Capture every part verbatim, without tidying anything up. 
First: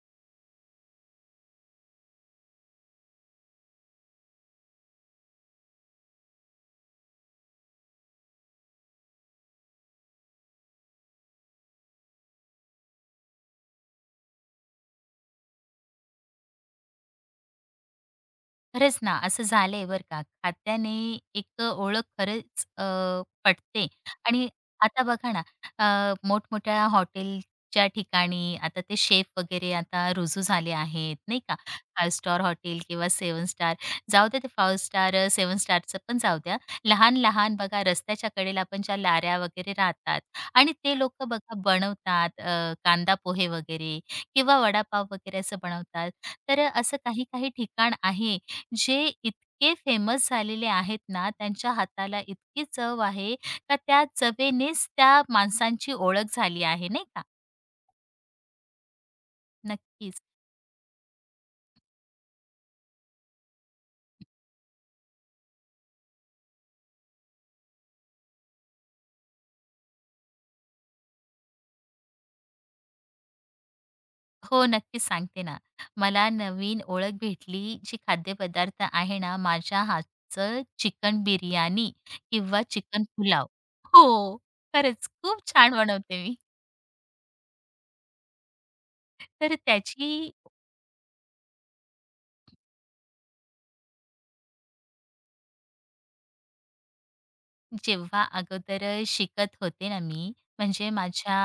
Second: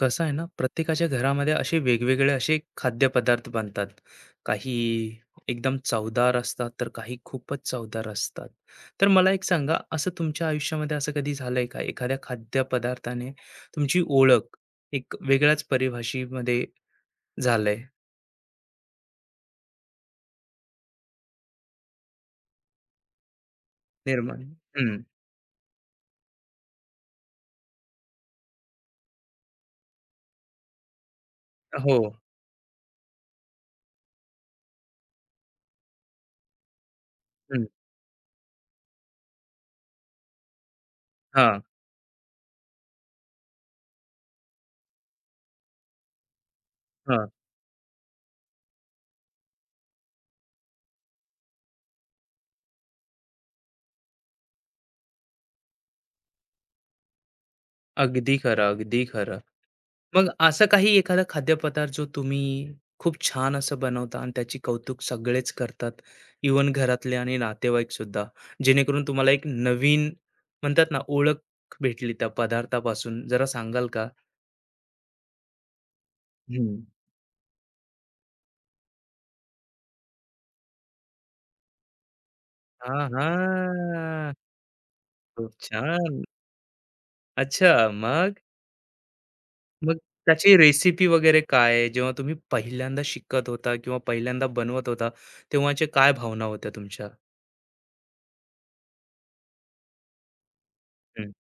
कसं आहे ना, प्रत्येकाच्या घरामध्ये असे वेगवेगळे असे खाद्यपदार्थ बनतात. काही एकदम चवदार असतात, तर काही खूपच चवदार असतात. तर मला एक सांगा, असं तुमच्या आयुष्यामध्ये असं कधी झालंय का? एखाद्या खाद्यपदार्थाने तुमची ओळख एक वेगळ्याच परिभाषेमध्ये झालंय खरंच ना, असं झालंय बरं का. खात्याने एक अ, ओळख खरंच अ, पटते निर्माण? आणि हं. आता बघा ना, अ, मोठमोठ्या हॉटेलच्या ठिकाणी आता ते शेफ वगैरे आता रुजू झाले आहेत, नाही का. हो. पाच स्टार हॉटेल किंवा सेवन स्टार जाऊ द्या ते पाच स्टार, सेवन स्टारचं पण जाऊ द्या. लहान-लहान हं. बघा रस्त्याच्या कडेला पण ज्या लाऱ्या वगैरे राहतात आणि ते लोकं बघा हां, बनवतात अ, कांदा पोहे वगैरे किंवा वडापाव वगैरे असं बनवतात. तर असं हां. काही-काही ठिकाण आहे जे इतके फेमस झालेले आहेत ना, त्यांच्या हाताला इतकी चव आहे का त्या चवेनेच त्या माणसांची ओळख झाली आहे, नाही का? अगदी खरं, अगदी खरं. नक्कीच. मग असं काही एखादा खाद्यपदार्थ जो तुम्ही खूप छान असं बनवता आणि त्याची कौतुक सगळेच करतात इवन घरातले आणि नातेवाईक सुद्धा जेणेकरून तुम्हाला एक नवीन म्हणतात ना ओळख भेटली त्या पदार्थापासून जरा सांगाल का. हो, नक्कीच सांगते ना. मला नवीन हम्म. ओळख भेटली जी खाद्यपदार्थ आहे ना, माझ्या हातचं चिकन बिर्याणी किंवा हा चिकन हा. पुलाव. हो, खरंच खूप खूप छान छान. बनवते मी. अच्छा मग. तर मग त्याची त्याची रेसिपी वगैरे काय आहे? जेव्हा तुम्ही पहिल्यांदा शिकत होता किंवा पहिल्यांदा बनवत होता तेव्हाचे काय भावना होत्या तुमच्या. जेव्हा अगोदर शिकत होते ना मी, म्हणजे हम्म. माझ्या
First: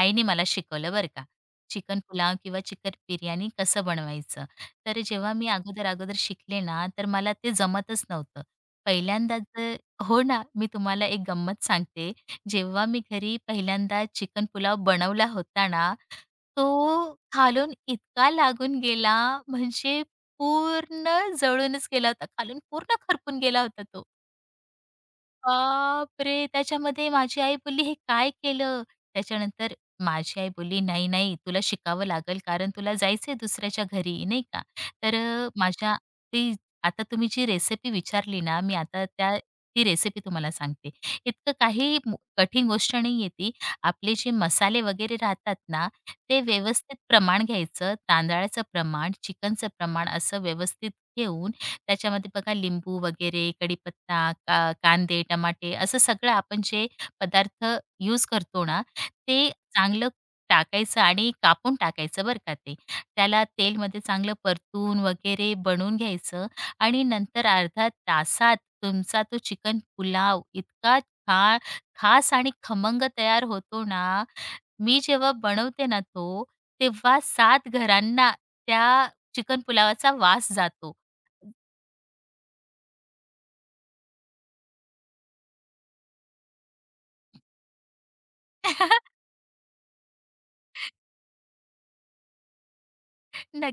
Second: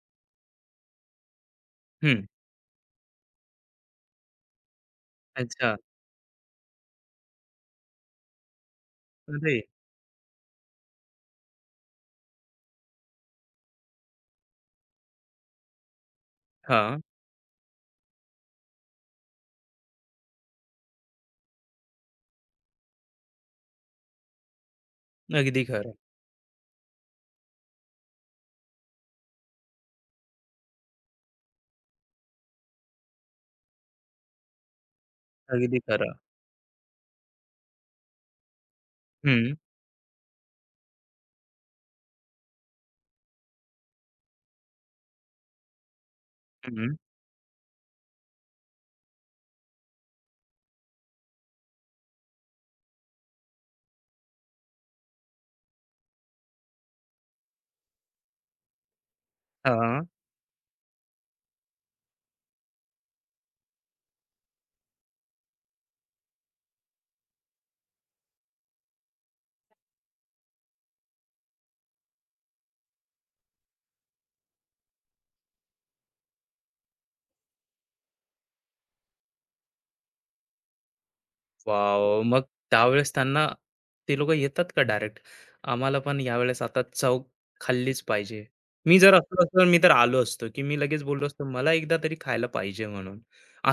आईने मला शिकवलं बरं का. चिकन हम्म. पुलाव किंवा चिकन बिर्याणी कसं बनवायचं. तर जेव्हा मी अच्छा. अगोदर, अगोदर शिकले ना, तर मला ते जमतच नव्हतं. अरे पहिल्यांदाच हो ना, मी तुम्हाला एक गंमत सांगते. जेव्हा मी घरी पहिल्यांदा चिकन पुलाव बनवला होता ना, तो हा. खालून इतका लागून गेला, म्हणजे पूर्ण जळूनच गेला होता. खालून पूर्ण खरपून गेला होता तो. अगदी खरं, बापरे! त्याच्यामध्ये माझी आई बोलली, "हे काय केलं?" त्याच्यानंतर माझी आई बोलली, "नाही, नाही, तुला शिकावं लागेल कारण तुला जायचंय दुसऱ्याच्या घरी." नाही का. तर अ, अगदी माझ्या खरं. ती आता तुम्ही जी रेसिपी विचारली ना, मी आता त्या हं, ती रेसिपी तुम्हाला सांगते. इतकं काही मो कठीण गोष्ट नाहीये ती. आपले जे मसाले वगैरे राहतात ना, ते हं. व्यवस्थित प्रमाण घ्यायचं. तांदळाचं प्रमाण, चिकनचं प्रमाण असं व्यवस्थित घेऊन त्याच्यामध्ये बघा लिंबू वगैरे, कढीपत्ता, का कांदे, टमाटे असं सगळं आपण जे पदार्थ यूज करतो ना, ते हां. चांगलं टाकायचं आणि कापून टाकायचं बरं का ते. त्याला तेलमध्ये चांगलं परतून वगैरे बनवून घ्यायचं आणि नंतर अर्ध्या तासात तुमचा तो चिकन पुलाव इतका खा खास आणि खमंग तयार होतो ना, मी जेव्हा बनवते ना तो, तेव्हा सात घरांना त्या चिकन पुलावाचा वास जातो. वॉव! मग त्यावेळेस त्यांना ते लोकं येतात का डायरेक्ट? आम्हाला पण यावेळेस आता चव खाल्लीच पाहिजे. मी जर असलो असतो, तर मी तर आलो असतो, की मी लगेच बोललो असतो, "मला एकदा तरी खायला पाहिजे" म्हणून.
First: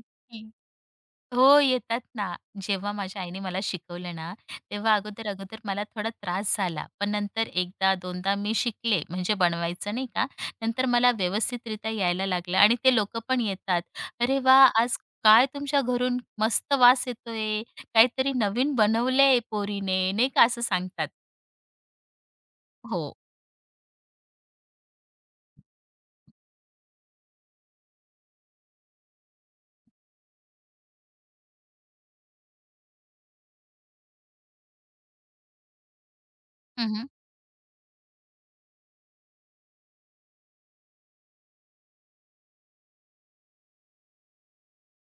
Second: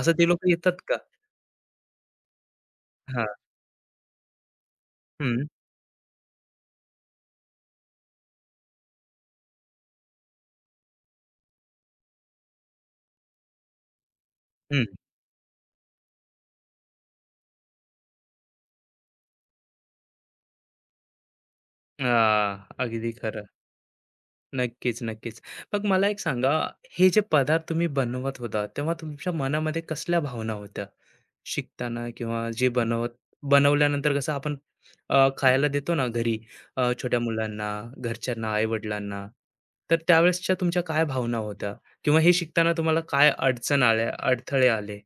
असं ते लोकं येतात का? हो, येतात ना. जेव्हा माझ्या हां. आईने मला शिकवलं ना, तेव्हा अगोदर, हं, अगोदर मला थोडा त्रास झाला. पण नंतर एकदा, दोनदा मी शिकले, म्हणजे बनवायचं नाही का. नंतर मला व्यवस्थितरित्या यायला लागलं आणि ते लोकं पण येतात. "अरे वा, हं. आज काय तुमच्या घरून मस्त वास येतोय. काहीतरी नवीन बनवलंय पोरीने." नाही का असं सांगतात. हां, अगदी हो. खरं. नक्कीच, नक्कीच. मग मला एक सांगा, हे जे पदार्थ तुम्ही बनवत होता, तेव्हा तुमच्या मनामध्ये कसल्या भावना होत्या? शिकताना किंवा जे बनवत बनवल्यानंतर कसं आपण अ, खायला देतो ना घरी, अ, छोट्या मुलांना, घरच्यांना, आई-वडिलांना. तर त्यावेळेसच्या तुमच्या काय भावना होत्या? किंवा हे शिकताना तुम्हाला काय अडचण आल्या, अडथळे आले?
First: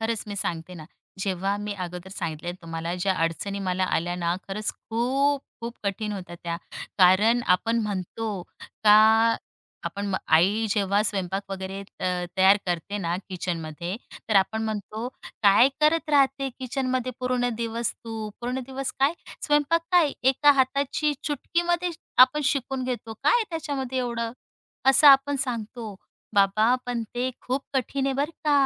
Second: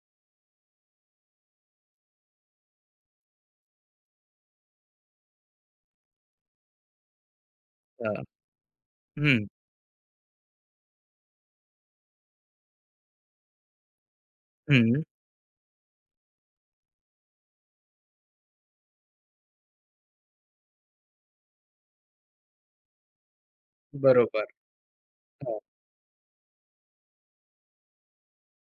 खरंच मी सांगते ना, जेव्हा मी अगोदर सांगितले तुम्हाला ज्या अडचणी मला आल्या ना, खरंच खूप, खूप कठीण होत्या त्या. कारण आपण अ, म्हणतो का हं, आपण म आई जेव्हा स्वयंपाक वगैरे अ, तयार करते ना किचनमध्ये, तर आपण हं. म्हणतो, "काय करत राहते किचनमध्ये पूर्ण दिवस तू? पूर्ण दिवस काय? स्वयंपाक काय?" एका हाताची चुटकीमध्ये आपण शिकून घेतो. काय त्याच्यामध्ये एवढं? बरोबर. असं आपण हां. सांगतो. बाबा, पण ते खूप कठीण आहे बरं का.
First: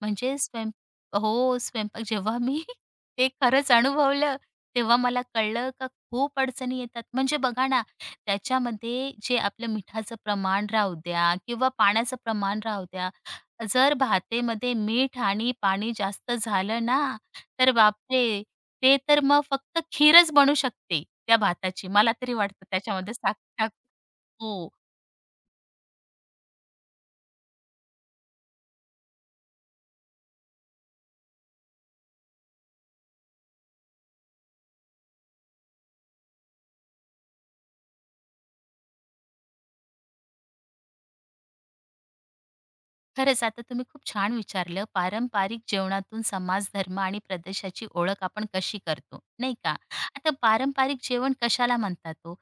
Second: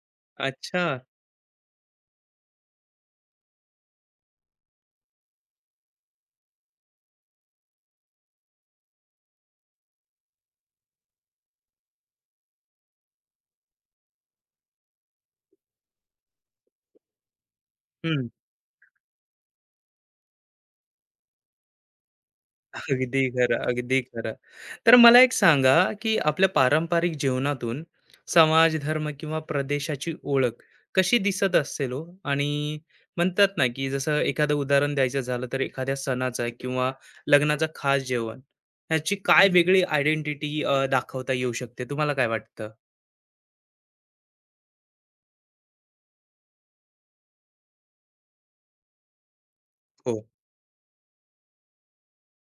म्हणजे स्वयं अच्छा. हो, स्वयंपाक जेव्हा मी ते खरंच अनुभवलं, तेव्हा मला कळलं का खूप अडचणी येतात. म्हणजे बघा ना, त्याच्यामध्ये जे आपलं मिठाचं प्रमाण राहू द्या किंवा पाण्याचं प्रमाण राहू द्या. जर भातेमध्ये मीठ आणि पाणी जास्त झालं ना, तर हं. बापरे! ते तर मग फक्त खीरच बनू शकते त्या भाताची. मला तरी वाटतं त्याच्यामध्ये अगदी साख खरं, टाक अगदी खरं. हो. तर मला एक सांगा, की आपल्या पारंपरिक जीवनातून समाज, धर्म किंवा प्रदेशाची ओळख कशी दिसत असेल हो? आणि म्हणतात ना, की जसं एखादं उदाहरण द्यायचं झालं, तर एखाद्या सणाचा किंवा लग्नाचा खास जेवण ह्याची काय वेगळी आयडेंटिटी दाखवता येऊ शकते? तुम्हाला काय वाटतं? खरंच आता तुम्ही खूप छान विचारलं पारंपरिक जेवणातून समाज धर्म आणि प्रदेशाची ओळख आपण कशी करतो नाही का हो. आता पारंपरिक जेवण कशाला म्हणतात तो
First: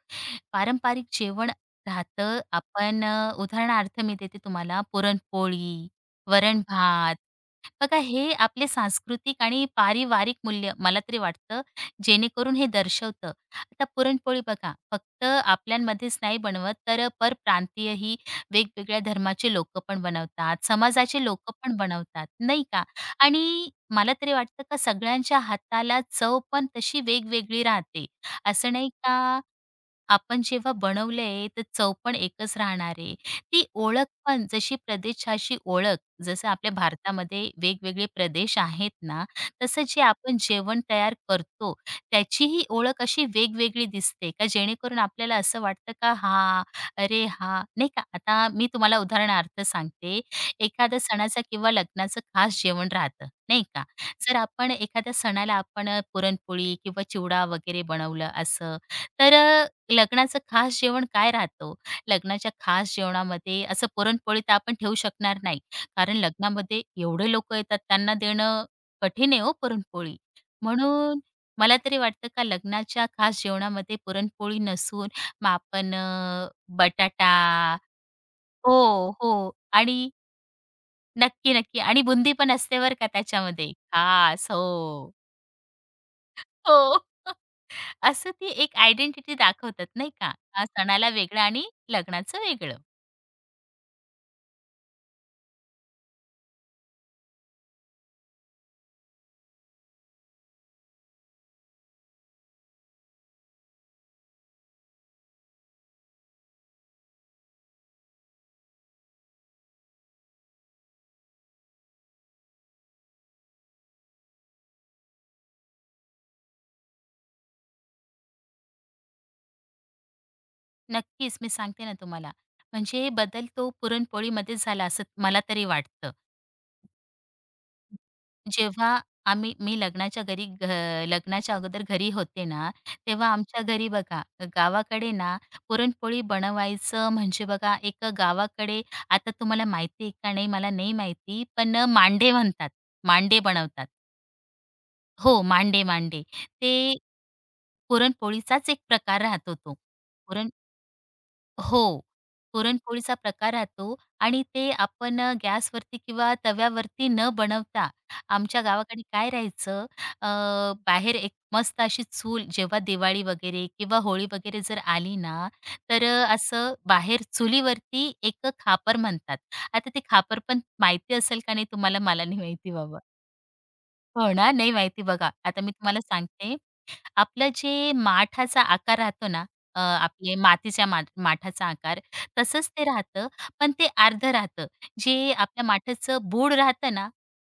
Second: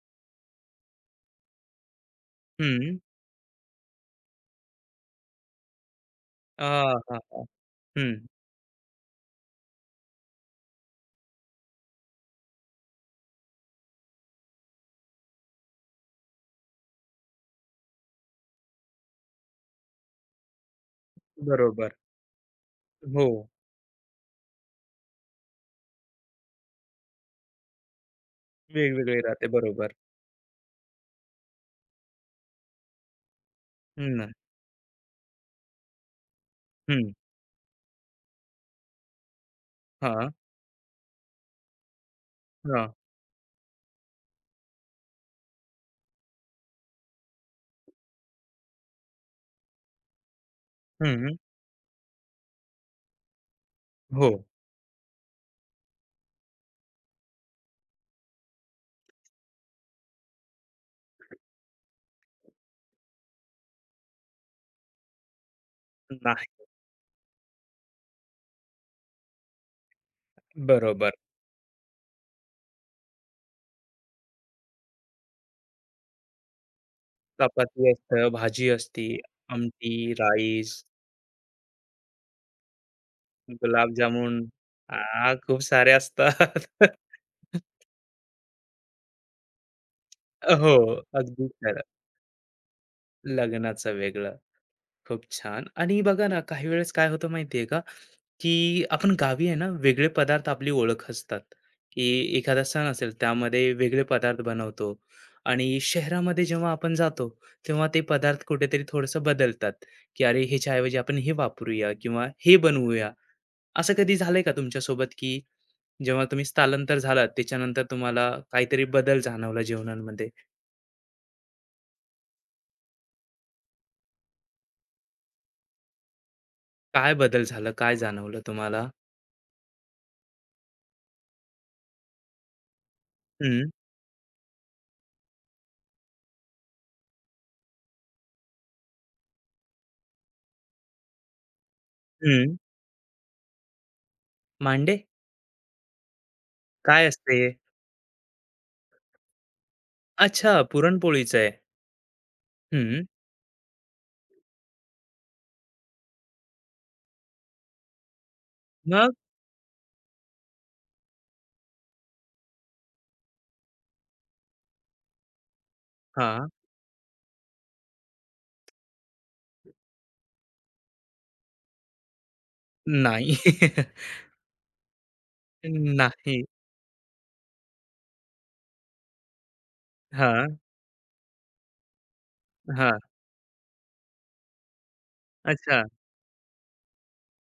पारंपरिक जेवण राहतं हं. आपण अ, उदाहरणार्थ मी देते तुम्हाला पुरणपोळी वरण अ, भात हां, हां. बघा हं. हे आपले सांस्कृतिक आणि पारिवारिक मूल्य मला तरी वाटतं जेणेकरून हे दर्शवतं. आता पुरणपोळी बघा फक्त आपल्यामध्येच नाही बनवत तर परप्रांतीयही वेगवेगळ्या धर्माचे लोकं पण बनवतात, समाजाचे लोकं पण बरोबर. बनवतात, नाही का? हो. आणि मला तरी वाटतं का सगळ्यांच्या हाताला चव पण तशी वेगवेगळी राहते. असं नाही वेगवेगळे का राहते. बरोबर. आपण जेव्हा बनवलंय, तर चव पण एकच राहणार आहे. ती ओळख हं. पण जशी प्रदेशाची ओळख, जसं आपल्या हं. भारतामध्ये वेगवेगळे प्रदेश आहेत ना, तसं जे हां. आपण जेवण तयार करतो, त्याचीही हां. ओळख अशी वेगवेगळी दिसते का? जेणेकरून आपल्याला असं वाटतं का, "हां, अरे हां" नाही का? आता मी तुम्हाला उदाहरणार्थ सांगते. एखाद्या हं. सणाचा किंवा लग्नाचं खास जेवण राहतं, नाही का? हो. जर आपण एखाद्या सणाला आपण पुरणपोळी किंवा चिवडा वगैरे बनवलं असं, तर लग्नाचं खास जेवण काय राहतं? लग्नाच्या खास जेवणामध्ये असं पुरणपोळी तर आपण ठेवू शकणार नाही. कारण नाही. लग्नामध्ये एवढे लोकं येतात, त्यांना देणं कठीण आहे हो पुरणपोळी. बरोबर. म्हणून मला तरी वाटतं का लग्नाच्या खास जेवणामध्ये पुरणपोळी नसून मग आपण अ, बटाटा चपाती असतं, भाजी असती, हो, हो. आमटी, आणि राईस, नक्की, नक्की आणि बुंदी पण असते बरं का त्याच्यामध्ये. गुलाबजामुन, खास. हो. आ, खूप सारे असतात. हो. असं ती एक आयडेंटिटी दाखवतात नाही का? हा हो, सणाला वेगळं अगदी आणि खरं. लग्नाचं वेगळं. लग्नाचं वेगळं. खूप छान. आणि बघा ना, काही वेळेस काय होतं माहिती आहे का? की आपण गावी आहे ना, वेगळे पदार्थ आपली ओळख असतात, की एखादा सण असेल त्यामध्ये वेगळे पदार्थ बनवतो आणि शहरामध्ये जेव्हा आपण जातो, तेव्हा ते पदार्थ कुठेतरी थोडंसं बदलतात, की अरे ह्याच्या ऐवजी आपण हे वापरूया किंवा हे बनवूया. असं कधी झालंय का तुमच्यासोबत, की जेव्हा तुम्ही स्थलांतर झालात त्याच्यानंतर तुम्हाला काहीतरी बदल जाणवला जेवणांमध्ये? नक्कीच, मी सांगते ना तुम्हाला. म्हणजे बदल तो पुरणपोळीमध्ये झाला असं मला तरी वाटतं. काय बदल झाला, काय जाणवलं तुम्हाला? जेव्हा आम्ही मी लग्नाच्या घरी घ लग्नाच्या अगोदर घरी होते ना, तेव्हा आमच्या हं, घरी बघा गावाकडे ना पुरणपोळी बनवायचं म्हणजे बघा एक गावाकडे आता तुम्हाला माहिती आहे का नाही मला नाही माहिती, पण मांडे हं. म्हणतात. मांडे बनवतात. मांडे? हो, मांडे, मांडे. ते काय असते हे? पुरणपोळीचाच एक प्रकार राहतो तो. अच्छा पुरणपोळीचं आहे. हो. हं. पुरणपोळीचा प्रकार राहतो आणि ते आपण अ, गॅसवरती किंवा तव्यावरती न बनवता आमच्या गावाकडे मग? काय राहायचं अ, बाहेर एक मस्त अशी चूल जेव्हा दिवाळी वगैरे किंवा होळी वगैरे जर आली ना, तर अ, हां. असं बाहेर चुलीवरती एक खापर म्हणतात. आता ते खापर पण माहिती असेल का नाही तुम्हाला? मला नाही माहिती बाबा. नाही. हो ना? नाही माहिती बघा. आता मी तुम्हाला नाही. सांगते आपलं जे माठाचा आकार राहतो ना, अ, आपले हां, मातीच्या माठ माठाचा आकार, तसंच ते हां. राहतं, पण ते अर्धं राहतं. जे आपल्या अच्छा. माठाचं बूड राहतं ना,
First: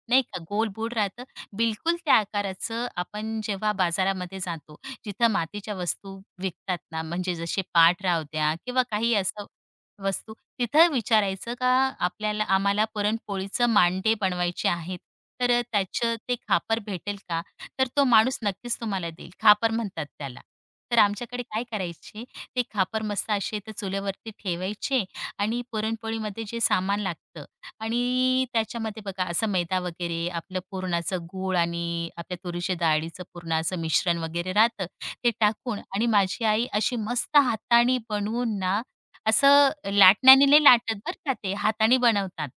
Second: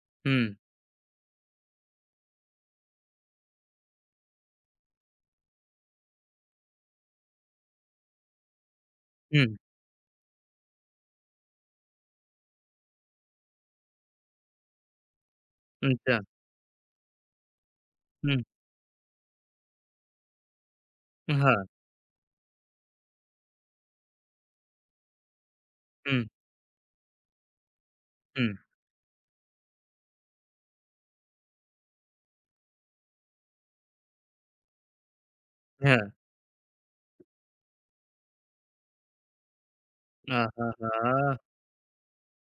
नाही हं, का, गोल बूड राहतं, बिलकुल त्या आकाराचं आपण जेव्हा बाजारामध्ये जातो, जिथं मातीच्या वस्तू विकतात ना, म्हणजे जसे पाट राहू द्या किंवा काही असं हं. वस्तू, तिथं विचारायचं का आपल्याला आम्हाला पुरणपोळीचं मांडे बनवायचे आहेत, तर त्याचं अच्छा. ते खापर भेटेल का? तर तो माणूस हं. नक्कीच तुम्हाला देईल. खापर म्हणतात त्याला. तर आमच्याकडे काय हां. करायचे, ते खापर मस्त असे ते चुलीवरती ठेवायचे आणि हं, पुरणपोळीमध्ये जे सामान लागतं आणि हं. त्याच्यामध्ये बघा असं मैदा वगैरे, आपलं पुरणाचं गूळ आणि आपल्या तुरीच्या डाळीचं पूर्ण असं मिश्रण वगैरे राहतं, ते टाकून आणि हां. माझी आई अशी मस्त हाताने बनवून ना, असं लाटण्याने नाही लाटत बरं का आहाहा! ते, हाताने बनवतात.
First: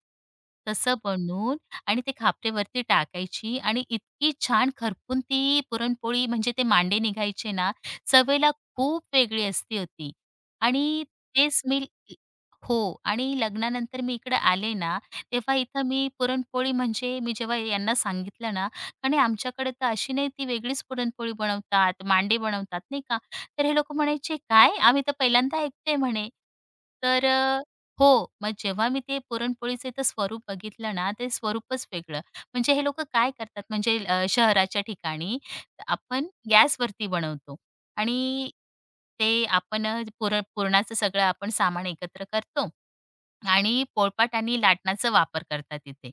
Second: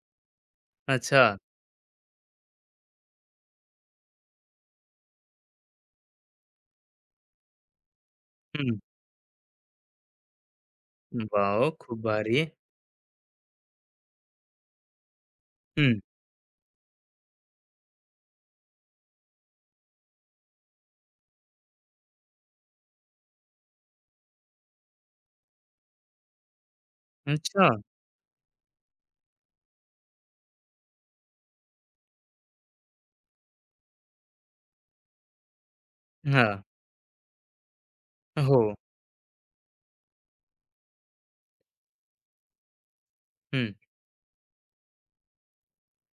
तसं अच्छा. बनवून आणि ते खापरेवरती टाकायची आणि इतकी छान खरपून ती पुरणपोळी म्हणजे ते मांडे निघायचे ना, चवेला हं. खूप वेगळी असती होती. आणि तेच वॉव! मी खूप भारी. हो. आणि लग्नानंतर मी इकडे आले ना, तेव्हा इथं हं. मी पुरणपोळी म्हणजे मी जेव्हा यांना सांगितलं ना, "आणि आमच्याकडे तर अशी नाही ती वेगळीच पुरणपोळी बनवतात, मांडे बनवतात नाही का." तर हे लोकं म्हणायचे, "काय? आम्ही तर पहिल्यांदा ऐकतोय" म्हणे. तर अच्छा. हो, मग जेव्हा मी ते पुरणपोळीचं इथं स्वरूप बघितलं ना, ते स्वरूपच वेगळं. म्हणजे हे लोकं काय करतात म्हणजे अ, शहराच्या ठिकाणी आपण हां. गॅसवरती बनवतो आणि हो. ते आपण अ, पुर पुरणाचं सगळं आपण सामान एकत्र करतो हं. आणि पोळपाट आणि लाटणाचा वापर करतात तिथे.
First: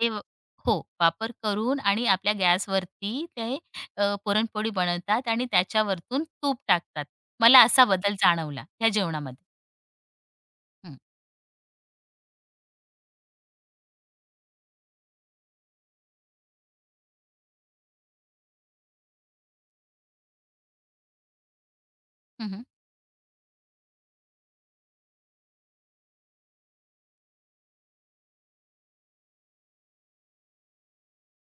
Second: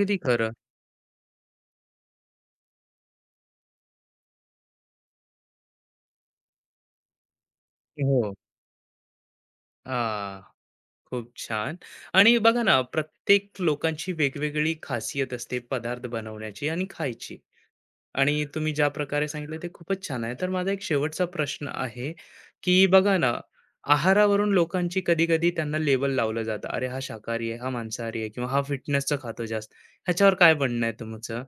ते व- खरं. हो, वापर करून आणि आपल्या गॅसवरती ते अ, पुरणपोळी बनवतात आणि त्याच्यावरतून तूप टाकतात. मला असा बदल हो. जाणवला त्या जेवणामध्ये. आ, हं. खूप छान. आणि बघा ना, प्रत्येक लोकांची वेगवेगळी खासियत असते पदार्थ बनवण्याची आणि खायची. आणि तुम्ही ज्या प्रकारे सांगितलं ते खूपच छान आहे. तर माझा एक शेवटचा प्रश्न आहे, हं, हं. की बघा ना, आहारावरून लोकांची कधी-कधी त्यांना लेबल लावलं जातं. अरे, हा शाकाहारी आहे, हा मांसाहारी आहे किंवा हा फिटनेसचं खातो जास्त. ह्याच्यावर काय म्हणणं आहे तुमचं?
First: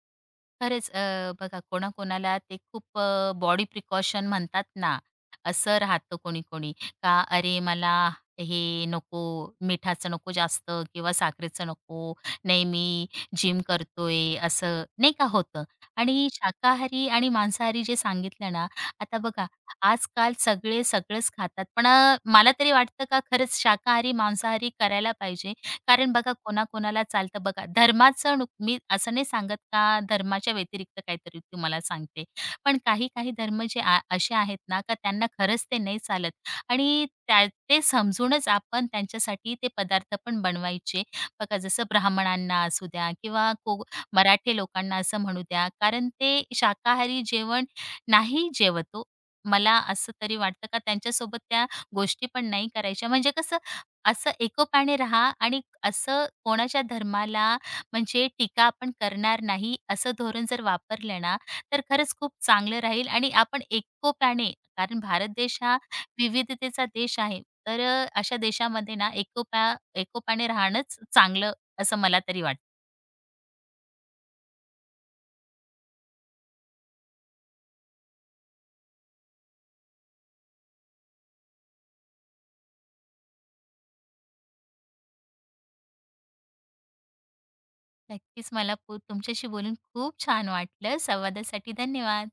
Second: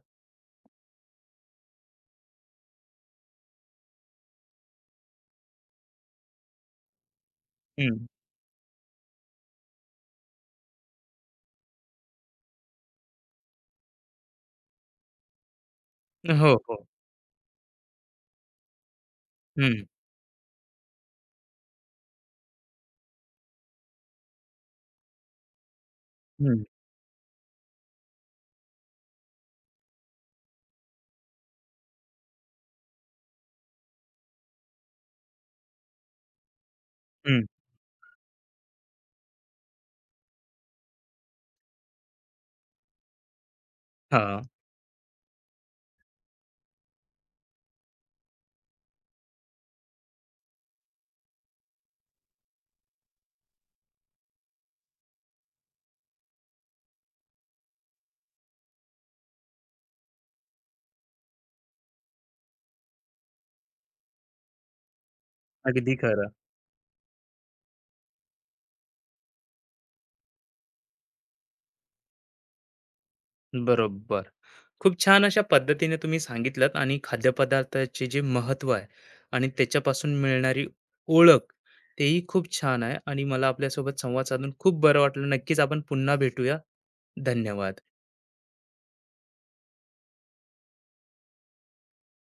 खरंच अ, बघा कोणाकोणाला ते खूप बॉडी प्रिकॉशन म्हणतात ना, असं राहतं कोणी-कोणी का "अरे मला हं. हे नको, मिठाचं नको जास्त किंवा साखरेचं नको. नाही मी जिम करतोय." असं नाही का होतं. आणि हो, हो. शाकाहारी आणि मांसाहारी जे सांगितलं ना, आता बघा हं, आजकाल सगळे सगळंच खातात. पण अ, मला तरी वाटतं का खरंच शाकाहारी, मांसाहारी करायला पाहिजे. कारण बघा हं, कोणाकोणाला चालतं बघा धर्माचं नुक- मी असं नाही सांगत का धर्माच्या व्यतिरिक्त काहीतरी तुम्हाला सांगते पण काही काही धर्म जे आ- असे आहेत ना का त्यांना खरंच ते नाही चालत आणि हं. त्या ते समजूनच आपण त्यांच्यासाठी ते पदार्थ पण बनवायचे बघा जसं ब्राह्मणांना असू द्या किंवा को हां, मराठी लोकांना असं म्हणू द्या कारण ते शाकाहारी जेवण नाही जेवतो मला असं तरी वाटतं का त्यांच्यासोबत त्या गोष्टी पण नाही करायच्या म्हणजे कसं असं एकोप्याने राहा आणि असं कोणाच्या धर्माला म्हणजे टीका आपण करणार नाही असं धोरण जर वापरलं ना, तर खरंच खूप चांगलं राहील आणि आपण एकोप्याने कारण भारत देश हा अगदी खरं. विविधतेचा देश आहे. तर अ, अशा देशामध्ये ना एकोप्या एकोप्याने राहणंच चांगलं असं मला तरी वाटतं. बरोबर. खूप छान अशा पद्धतीने तुम्ही सांगितलत आणि खाद्यपदार्थाचे जे महत्त्व आहे आणि त्याच्यापासून मिळणारी ओळख, तेही खूप छान आहे आणि मला आपल्यासोबत संवाद साधून खूप बरं वाटलं. नक्कीच आपण पुन्हा भेटूया. धन्यवाद. नक्कीच मला पु तुमच्याशी बोलून खूप छान वाटलं. संवादासाठी धन्यवाद.